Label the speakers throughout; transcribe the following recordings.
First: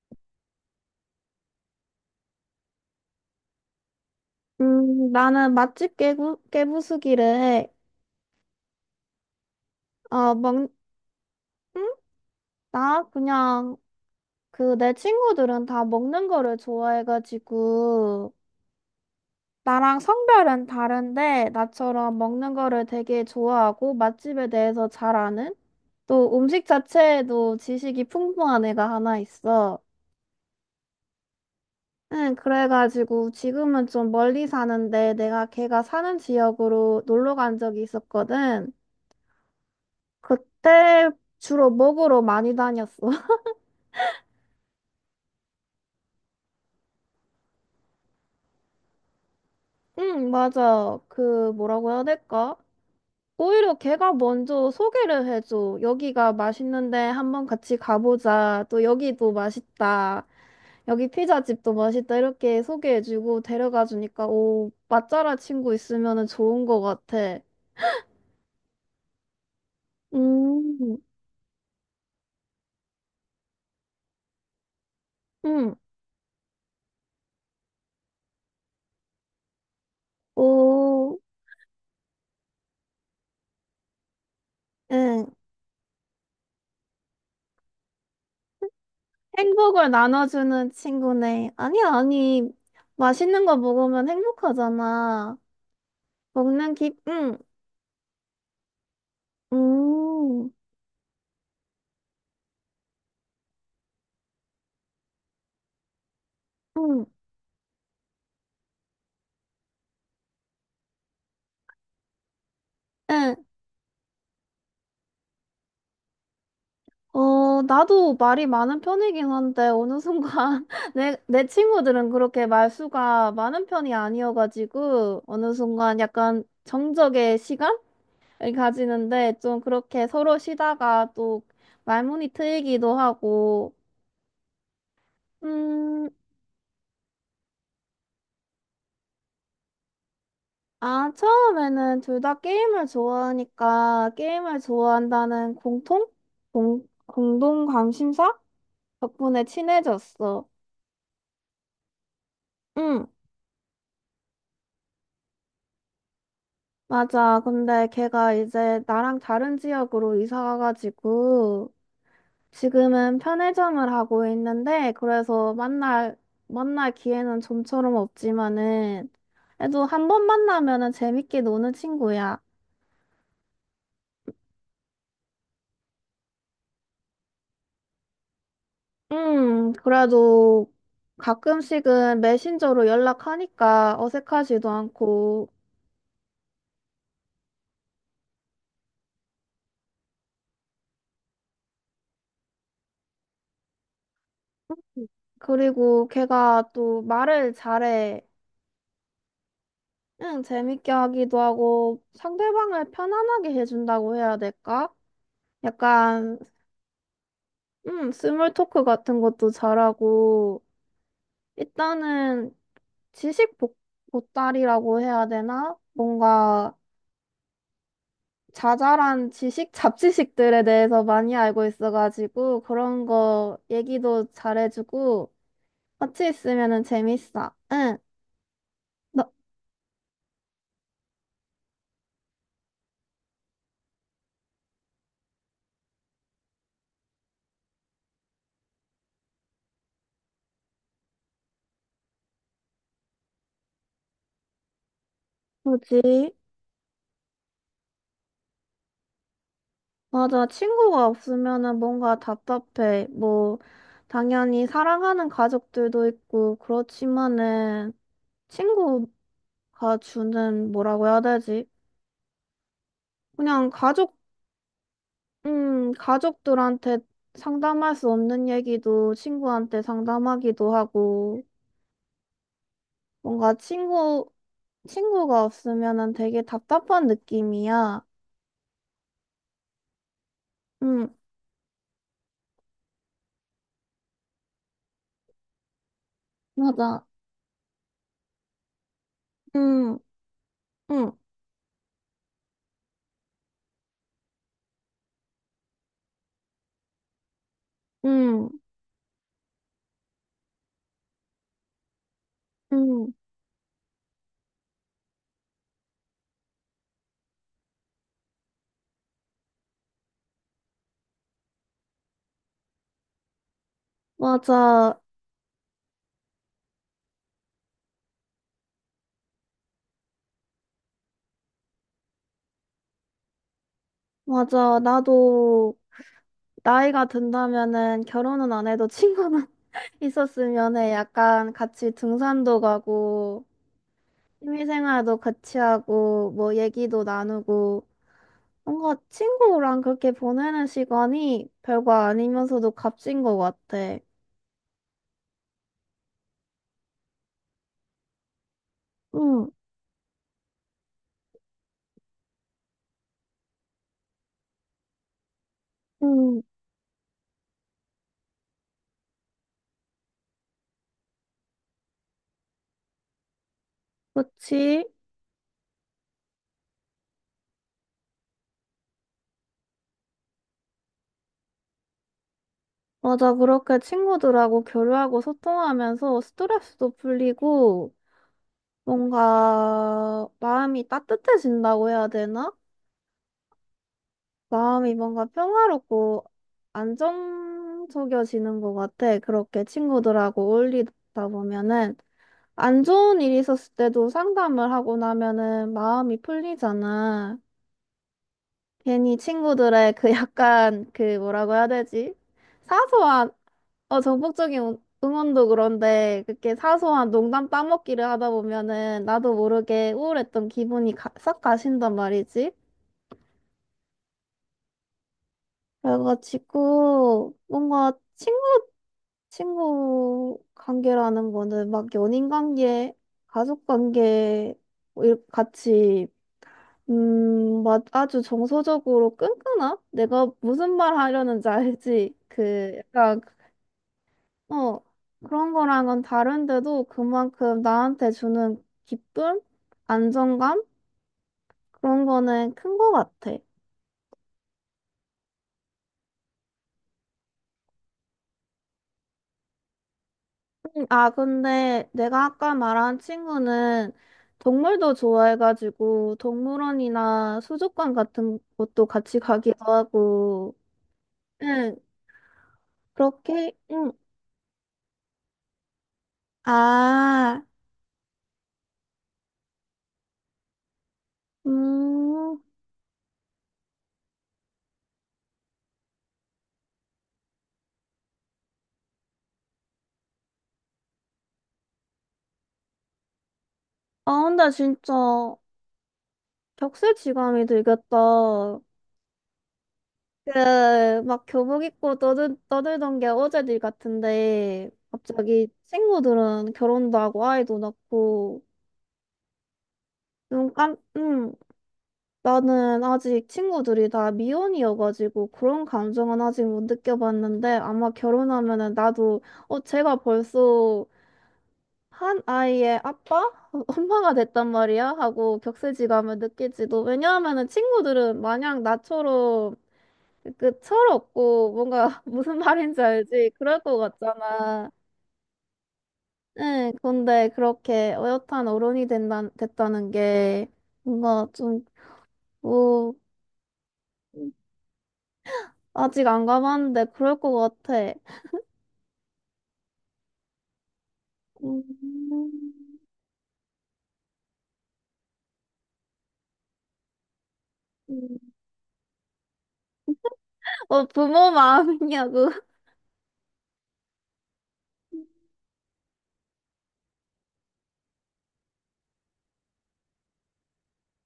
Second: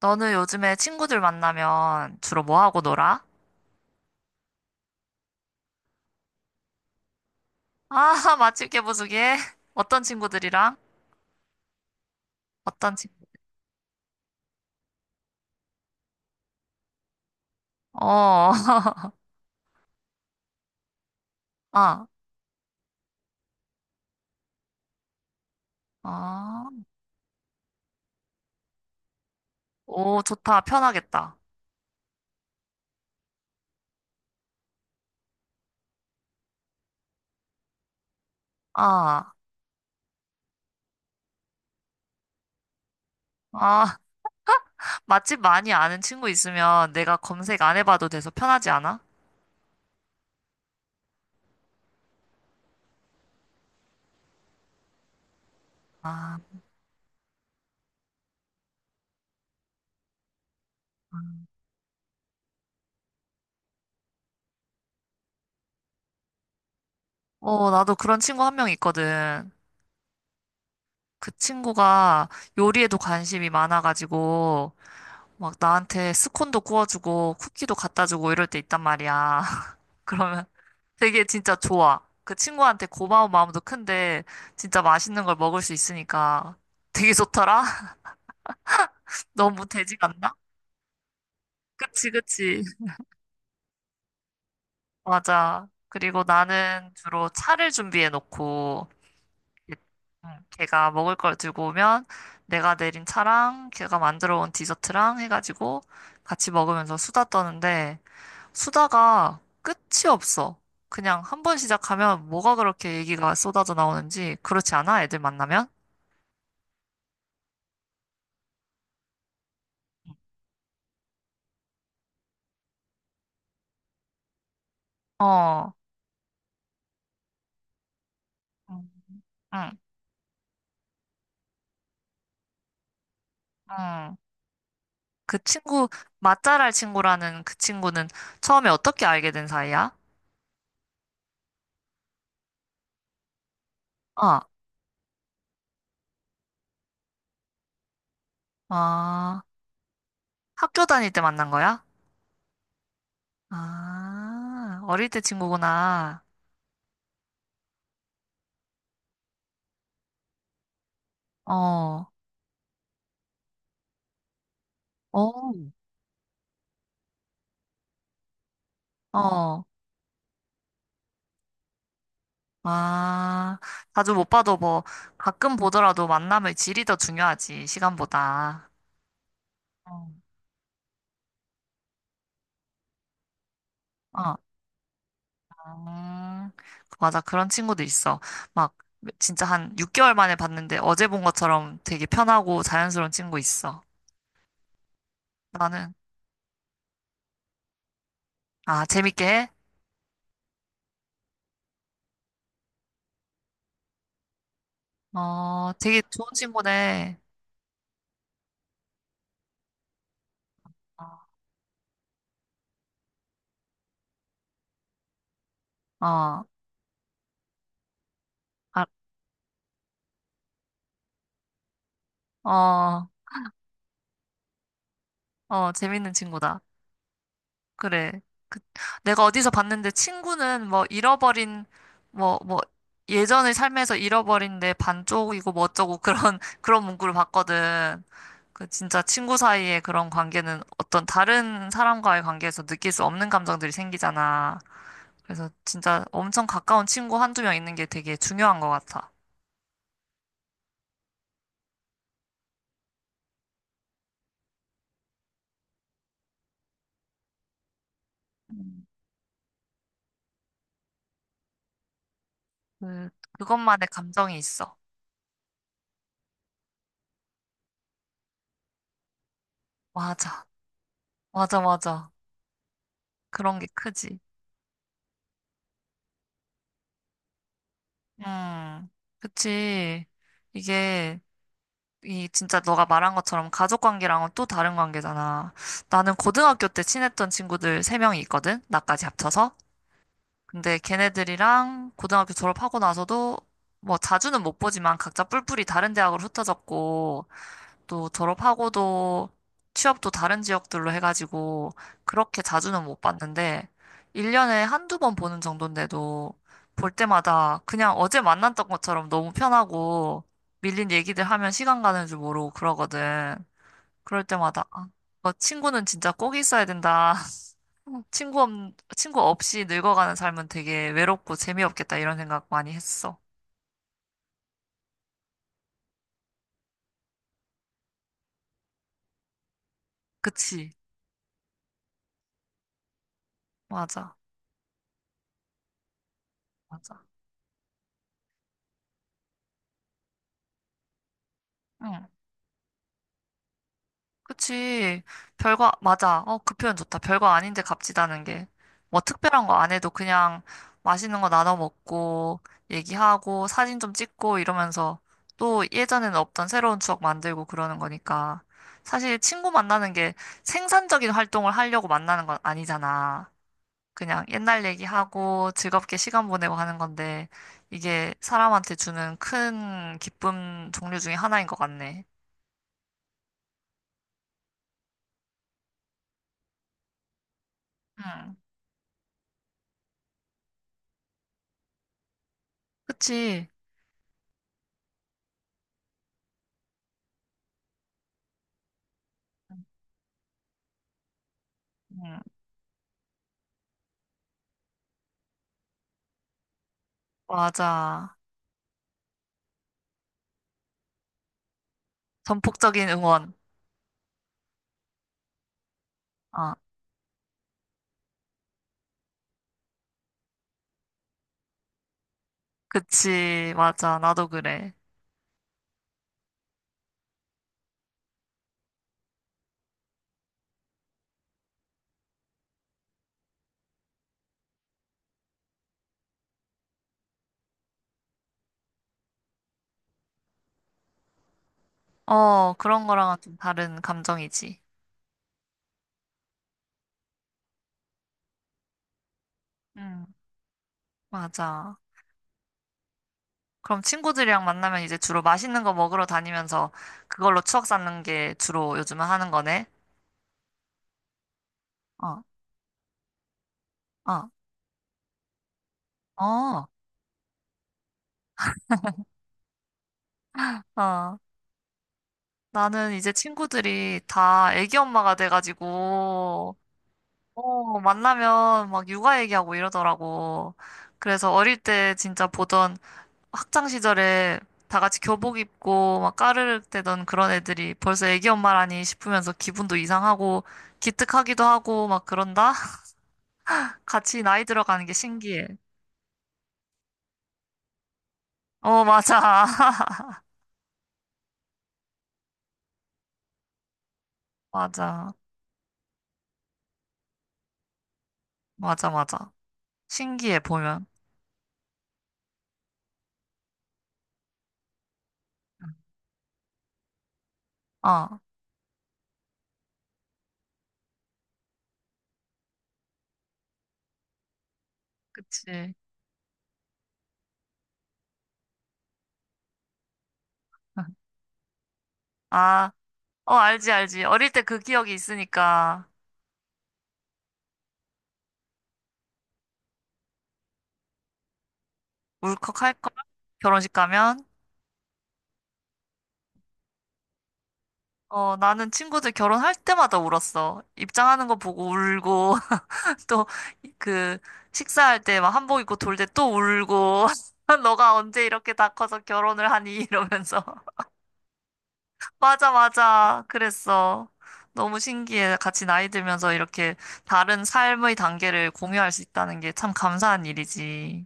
Speaker 1: 너는 요즘에 친구들 만나면 주로 뭐 하고 놀아?
Speaker 2: 나는 맛집 깨부수기를 해.
Speaker 1: 아, 맛집 개보수기 해? 어떤
Speaker 2: 어, 먹,
Speaker 1: 친구들이랑?
Speaker 2: 응?
Speaker 1: 어떤
Speaker 2: 나
Speaker 1: 친구?
Speaker 2: 그냥, 그, 내 친구들은 다 먹는 거를 좋아해가지고,
Speaker 1: 어,
Speaker 2: 나랑 성별은 다른데,
Speaker 1: 아,
Speaker 2: 나처럼 먹는 거를 되게 좋아하고, 맛집에 대해서 잘 아는, 또 음식
Speaker 1: 아,
Speaker 2: 자체에도 지식이 풍부한 애가 하나 있어.
Speaker 1: 오, 좋다. 편하겠다.
Speaker 2: 응, 그래가지고, 지금은 좀 멀리 사는데, 내가 걔가 사는 지역으로 놀러 간 적이 있었거든.
Speaker 1: 아,
Speaker 2: 그때 주로 먹으러 많이 다녔어.
Speaker 1: 아, 맛집 많이 아는 친구 있으면 내가 검색 안 해봐도 돼서 편하지 않아?
Speaker 2: 응, 맞아. 그, 뭐라고 해야 될까? 오히려 걔가 먼저 소개를 해줘. 여기가
Speaker 1: 아,
Speaker 2: 맛있는데 한번 같이 가보자. 또 여기도 맛있다. 여기
Speaker 1: 아.
Speaker 2: 피자집도 맛있다. 이렇게 소개해주고 데려가 주니까, 오, 맛잘알 친구 있으면 좋은 것 같아.
Speaker 1: 어, 나도 그런 친구 한 명 있거든.
Speaker 2: 음.
Speaker 1: 그 친구가 요리에도 관심이 많아가지고, 막
Speaker 2: 응.
Speaker 1: 나한테 스콘도 구워주고 쿠키도 갖다 주고 이럴 때 있단 말이야. 그러면
Speaker 2: 오.
Speaker 1: 되게 진짜 좋아. 그 친구한테 고마운 마음도 큰데 진짜 맛있는
Speaker 2: 응.
Speaker 1: 걸 먹을 수 있으니까 되게 좋더라? 너무
Speaker 2: 행복을
Speaker 1: 되지 않나?
Speaker 2: 나눠주는 친구네. 아니,
Speaker 1: 그치,
Speaker 2: 아니.
Speaker 1: 그치.
Speaker 2: 맛있는 거 먹으면 행복하잖아.
Speaker 1: 맞아. 그리고 나는 주로
Speaker 2: 응,
Speaker 1: 차를 준비해 놓고
Speaker 2: 음,
Speaker 1: 걔가 먹을 걸 들고 오면 내가 내린 차랑 걔가 만들어 온 디저트랑 해가지고 같이 먹으면서
Speaker 2: 응.
Speaker 1: 수다 떠는데 수다가 끝이 없어. 그냥 한 번 시작하면 뭐가 그렇게 얘기가
Speaker 2: 응,
Speaker 1: 쏟아져 나오는지 그렇지 않아? 애들 만나면?
Speaker 2: 어, 나도 말이 많은 편이긴 한데, 어느 순간, 내 친구들은 그렇게 말수가 많은 편이 아니어가지고, 어느
Speaker 1: 어,
Speaker 2: 순간 약간 정적의 시간을
Speaker 1: 응,
Speaker 2: 가지는데, 좀
Speaker 1: 응.
Speaker 2: 그렇게 서로 쉬다가 또 말문이 트이기도 하고,
Speaker 1: 응. 그 친구,
Speaker 2: 음,
Speaker 1: 맛잘알 친구라는 그 친구는 처음에 어떻게 알게 된 사이야?
Speaker 2: 아, 처음에는 둘 다 게임을 좋아하니까,
Speaker 1: 어,
Speaker 2: 게임을 좋아한다는 공통? 공동 관심사?
Speaker 1: 아,
Speaker 2: 덕분에 친해졌어.
Speaker 1: 학교 다닐 때 만난 거야?
Speaker 2: 응.
Speaker 1: 아, 어릴 때 친구구나.
Speaker 2: 맞아. 근데 걔가 이제 나랑 다른 지역으로 이사 가가지고
Speaker 1: 어,
Speaker 2: 지금은 편의점을 하고 있는데
Speaker 1: 어,
Speaker 2: 그래서 만날 기회는 좀처럼 없지만은
Speaker 1: 어,
Speaker 2: 그래도 한 번 만나면은 재밌게 노는 친구야.
Speaker 1: 아, 자주 못 봐도 뭐 가끔 보더라도 만남의 질이 더 중요하지, 시간보다. 어.
Speaker 2: 그래도 가끔씩은 메신저로 연락하니까
Speaker 1: 아,
Speaker 2: 어색하지도 않고
Speaker 1: 음, 맞아. 그런 친구도 있어. 막, 진짜 한 6개월 만에 봤는데 어제 본 것처럼 되게 편하고 자연스러운 친구 있어. 나는,
Speaker 2: 그리고 걔가 또 말을 잘해.
Speaker 1: 아, 재밌게 해?
Speaker 2: 응, 재밌게 하기도 하고 상대방을 편안하게 해준다고 해야 될까?
Speaker 1: 어, 되게 좋은
Speaker 2: 약간
Speaker 1: 친구네.
Speaker 2: 스몰 토크 같은 것도 잘하고
Speaker 1: 어,
Speaker 2: 일단은 지식 보따리라고 해야 되나?
Speaker 1: 어,
Speaker 2: 뭔가
Speaker 1: 아,
Speaker 2: 자잘한 지식, 잡지식들에 대해서 많이 알고 있어가지고 그런
Speaker 1: 어,
Speaker 2: 거 얘기도 잘해주고
Speaker 1: 어, 재밌는
Speaker 2: 같이
Speaker 1: 친구다.
Speaker 2: 있으면은 재밌어. 응,
Speaker 1: 그래. 그, 내가
Speaker 2: 너
Speaker 1: 어디서 봤는데 친구는 뭐 잃어버린, 뭐, 예전의 삶에서 잃어버린 내 반쪽이고 뭐 어쩌고 그런, 그런 문구를 봤거든. 그 진짜 친구 사이의 그런 관계는 어떤 다른 사람과의 관계에서 느낄 수 없는 감정들이 생기잖아. 그래서 진짜
Speaker 2: 뭐지?
Speaker 1: 엄청 가까운 친구 한두 명 있는 게 되게 중요한 것 같아.
Speaker 2: 맞아. 친구가 없으면은 뭔가 답답해. 뭐, 당연히 사랑하는 가족들도 있고, 그렇지만은,
Speaker 1: 음.
Speaker 2: 친구가 주는 뭐라고 해야 되지?
Speaker 1: 그,
Speaker 2: 그냥
Speaker 1: 그것만의 감정이 있어.
Speaker 2: 가족들한테 상담할 수 없는 얘기도 친구한테
Speaker 1: 맞아.
Speaker 2: 상담하기도 하고,
Speaker 1: 맞아, 맞아.
Speaker 2: 뭔가
Speaker 1: 그런 게 크지.
Speaker 2: 친구가 없으면은 되게 답답한 느낌이야.
Speaker 1: 음, 그치.
Speaker 2: 응,
Speaker 1: 이게, 이 진짜 너가 말한 것처럼 가족 관계랑은 또 다른 관계잖아. 나는 고등학교 때
Speaker 2: 맞아.
Speaker 1: 친했던 친구들 세명이 있거든? 나까지 합쳐서.
Speaker 2: 응,
Speaker 1: 근데
Speaker 2: 응,
Speaker 1: 걔네들이랑 고등학교 졸업하고 나서도 뭐 자주는 못 보지만 각자 뿔뿔이 다른 대학으로 흩어졌고 또
Speaker 2: 응,
Speaker 1: 졸업하고도 취업도 다른 지역들로 해가지고 그렇게 자주는 못
Speaker 2: 응,
Speaker 1: 봤는데 1년에 한두 번 보는 정도인데도 볼 때마다 그냥 어제 만났던 것처럼 너무 편하고 밀린 얘기들 하면 시간 가는 줄 모르고 그러거든. 그럴 때마다 아,
Speaker 2: 맞아.
Speaker 1: 너 친구는 진짜 꼭 있어야 된다. 어, 친구 없, 친구 없이 늙어가는 삶은 되게 외롭고 재미없겠다 이런 생각 많이 했어.
Speaker 2: 맞아. 나도 나이가 든다면은 결혼은 안 해도 친구는
Speaker 1: 그치?
Speaker 2: 있었으면 해. 약간 같이 등산도 가고,
Speaker 1: 맞아.
Speaker 2: 취미생활도 같이 하고, 뭐 얘기도
Speaker 1: 맞아.
Speaker 2: 나누고, 뭔가 친구랑 그렇게 보내는 시간이 별거
Speaker 1: 응.
Speaker 2: 아니면서도 값진 것 같아.
Speaker 1: 그치. 별거, 맞아. 어, 그 표현 좋다. 별거 아닌데 값지다는 게. 뭐 특별한
Speaker 2: 응,
Speaker 1: 거 안 해도 그냥 맛있는 거 나눠 먹고, 얘기하고, 사진 좀 찍고 이러면서 또 예전에는
Speaker 2: 응,
Speaker 1: 없던 새로운 추억 만들고 그러는 거니까. 사실 친구 만나는 게 생산적인 활동을 하려고 만나는 건 아니잖아. 그냥 옛날
Speaker 2: 그치?
Speaker 1: 얘기하고 즐겁게 시간 보내고 하는 건데, 이게 사람한테 주는 큰 기쁨 종류 중에 하나인 것 같네.
Speaker 2: 맞아, 그렇게 친구들하고 교류하고 소통하면서 스트레스도 풀리고,
Speaker 1: 응,
Speaker 2: 뭔가 마음이 따뜻해진다고 해야 되나?
Speaker 1: 그치.
Speaker 2: 마음이 뭔가 평화롭고 안정적이어지는 것 같아. 그렇게 친구들하고 어울리다 보면은
Speaker 1: 응,
Speaker 2: 안 좋은 일이 있었을 때도 상담을 하고 나면은 마음이 풀리잖아.
Speaker 1: 맞아.
Speaker 2: 괜히 친구들의 그 약간 그 뭐라고 해야 되지?
Speaker 1: 전폭적인
Speaker 2: 사소한,
Speaker 1: 응원.
Speaker 2: 정복적인 응원도 그런데
Speaker 1: 아,
Speaker 2: 그렇게 사소한 농담 따먹기를 하다 보면은 나도 모르게 우울했던 기분이 싹 가신단 말이지.
Speaker 1: 그치. 맞아. 나도 그래.
Speaker 2: 그래가지고 뭔가 친구 관계라는 거는 막 연인 관계, 가족 관계 뭐 이렇게 같이 막 아주 정서적으로 끈끈함? 내가 무슨 말 하려는지 알지?
Speaker 1: 어,
Speaker 2: 그
Speaker 1: 그런 거랑은
Speaker 2: 약간
Speaker 1: 좀 다른 감정이지.
Speaker 2: 어 그런 거랑은 다른데도 그만큼 나한테 주는 기쁨,
Speaker 1: 응,
Speaker 2: 안정감
Speaker 1: 맞아.
Speaker 2: 그런 거는 큰 거 같아.
Speaker 1: 그럼 친구들이랑 만나면 이제 주로 맛있는 거 먹으러 다니면서 그걸로 추억 쌓는 게 주로 요즘은 하는 거네.
Speaker 2: 아, 근데
Speaker 1: 어,
Speaker 2: 내가 아까 말한 친구는
Speaker 1: 어,
Speaker 2: 동물도 좋아해가지고
Speaker 1: 어,
Speaker 2: 동물원이나 수족관 같은 곳도 같이 가기도 하고,
Speaker 1: 어.
Speaker 2: 응,
Speaker 1: 나는 이제
Speaker 2: 그렇게, 응.
Speaker 1: 친구들이 다 애기 엄마가 돼가지고,
Speaker 2: 아,
Speaker 1: 어, 만나면 막 육아 얘기하고 이러더라고. 그래서 어릴 때 진짜
Speaker 2: 음,
Speaker 1: 보던 학창 시절에 다 같이 교복 입고 막 까르륵 대던 그런 애들이 벌써 애기 엄마라니 싶으면서 기분도 이상하고 기특하기도 하고 막 그런다? 같이
Speaker 2: 아,
Speaker 1: 나이
Speaker 2: 근데
Speaker 1: 들어가는 게
Speaker 2: 진짜
Speaker 1: 신기해.
Speaker 2: 격세지감이 들겠다.
Speaker 1: 어, 맞아.
Speaker 2: 그, 막 교복 입고 떠들던 게 어제들 같은데,
Speaker 1: 맞아.
Speaker 2: 갑자기 친구들은 결혼도 하고 아이도 낳고,
Speaker 1: 맞아, 맞아. 신기해, 보면.
Speaker 2: 응. 나는 아직 친구들이 다 미혼이어가지고 그런 감정은 아직 못 느껴봤는데
Speaker 1: 응.
Speaker 2: 아마
Speaker 1: 어,
Speaker 2: 결혼하면은 나도 제가 벌써 한 아이의 아빠? 엄마가 됐단 말이야? 하고
Speaker 1: 그치.
Speaker 2: 격세지감을 느낄지도 왜냐하면은 친구들은 마냥 나처럼 그 철없고 뭔가 무슨
Speaker 1: 아.
Speaker 2: 말인지 알지?
Speaker 1: 어,
Speaker 2: 그럴
Speaker 1: 알지,
Speaker 2: 것
Speaker 1: 알지. 어릴 때 그
Speaker 2: 같잖아.
Speaker 1: 기억이 있으니까
Speaker 2: 응, 근데 그렇게 어엿한 어른이 된다, 됐다는 게 뭔가 좀
Speaker 1: 울컥할걸?
Speaker 2: 뭐.
Speaker 1: 결혼식 가면?
Speaker 2: 아직 안 가봤는데 그럴 것 같아.
Speaker 1: 어, 나는 친구들 결혼할 때마다 울었어. 입장하는 거 보고
Speaker 2: 음.
Speaker 1: 울고, 또, 그, 식사할 때 막 한복 입고 돌 때 또 울고, 너가 언제
Speaker 2: 음.
Speaker 1: 이렇게 다 커서 결혼을 하니? 이러면서.
Speaker 2: 어, 부모 마음이냐고.
Speaker 1: 맞아, 맞아. 그랬어. 너무 신기해. 같이 나이 들면서 이렇게 다른 삶의 단계를 공유할 수 있다는 게 참 감사한 일이지.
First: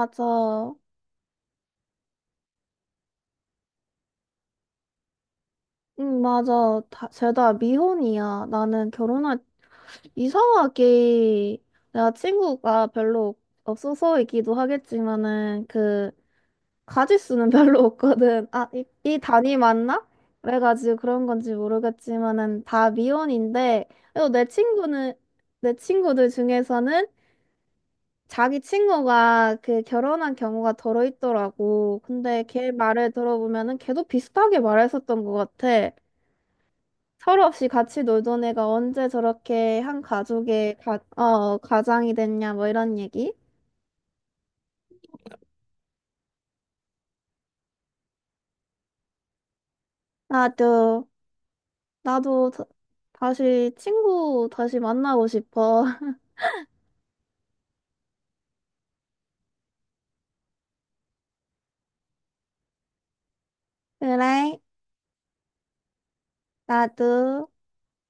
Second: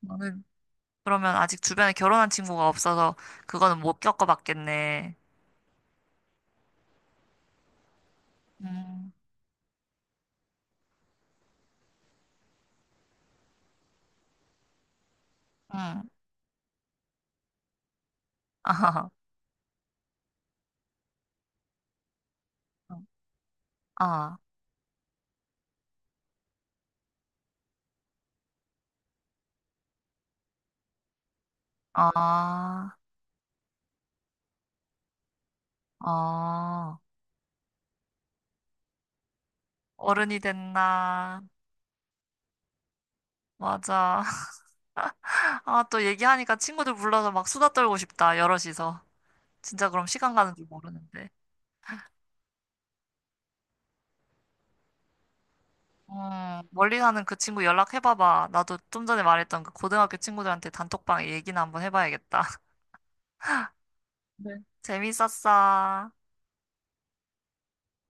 Speaker 1: 나는 그러면 아직 주변에 결혼한 친구가 없어서 그거는 못 겪어봤겠네.
Speaker 2: 응, 맞아. 다, 쟤다 미혼이야.
Speaker 1: 음,
Speaker 2: 이상하게, 내가 친구가 별로 없어서이기도 하겠지만은,
Speaker 1: 음,
Speaker 2: 그, 가짓수는 별로 없거든. 아,
Speaker 1: 아,
Speaker 2: 이 단위 맞나? 그래가지고 그런 건지 모르겠지만은, 다 미혼인데, 그래도
Speaker 1: 아,
Speaker 2: 내 친구들 중에서는 자기 친구가 그 결혼한 경우가 더러 있더라고. 근데 걔
Speaker 1: 아,
Speaker 2: 말을 들어보면은 걔도 비슷하게 말했었던 것 같아.
Speaker 1: 아,
Speaker 2: 서로 없이 같이 놀던 애가 언제 저렇게 한
Speaker 1: 어른이
Speaker 2: 가족의
Speaker 1: 됐나.
Speaker 2: 가장이 됐냐, 뭐 이런 얘기?
Speaker 1: 맞아. 아, 또 얘기하니까 친구들 불러서 막 수다 떨고 싶다, 여럿이서. 진짜 그럼 시간 가는 줄
Speaker 2: 나도,
Speaker 1: 모르는데.
Speaker 2: 나도 다시 만나고 싶어.
Speaker 1: 멀리 사는 그 친구 연락해봐봐. 나도 좀 전에 말했던 그 고등학교 친구들한테 단톡방에 얘기나 한번 해봐야겠다. 네.
Speaker 2: 그래,
Speaker 1: 재밌었어.
Speaker 2: 나도.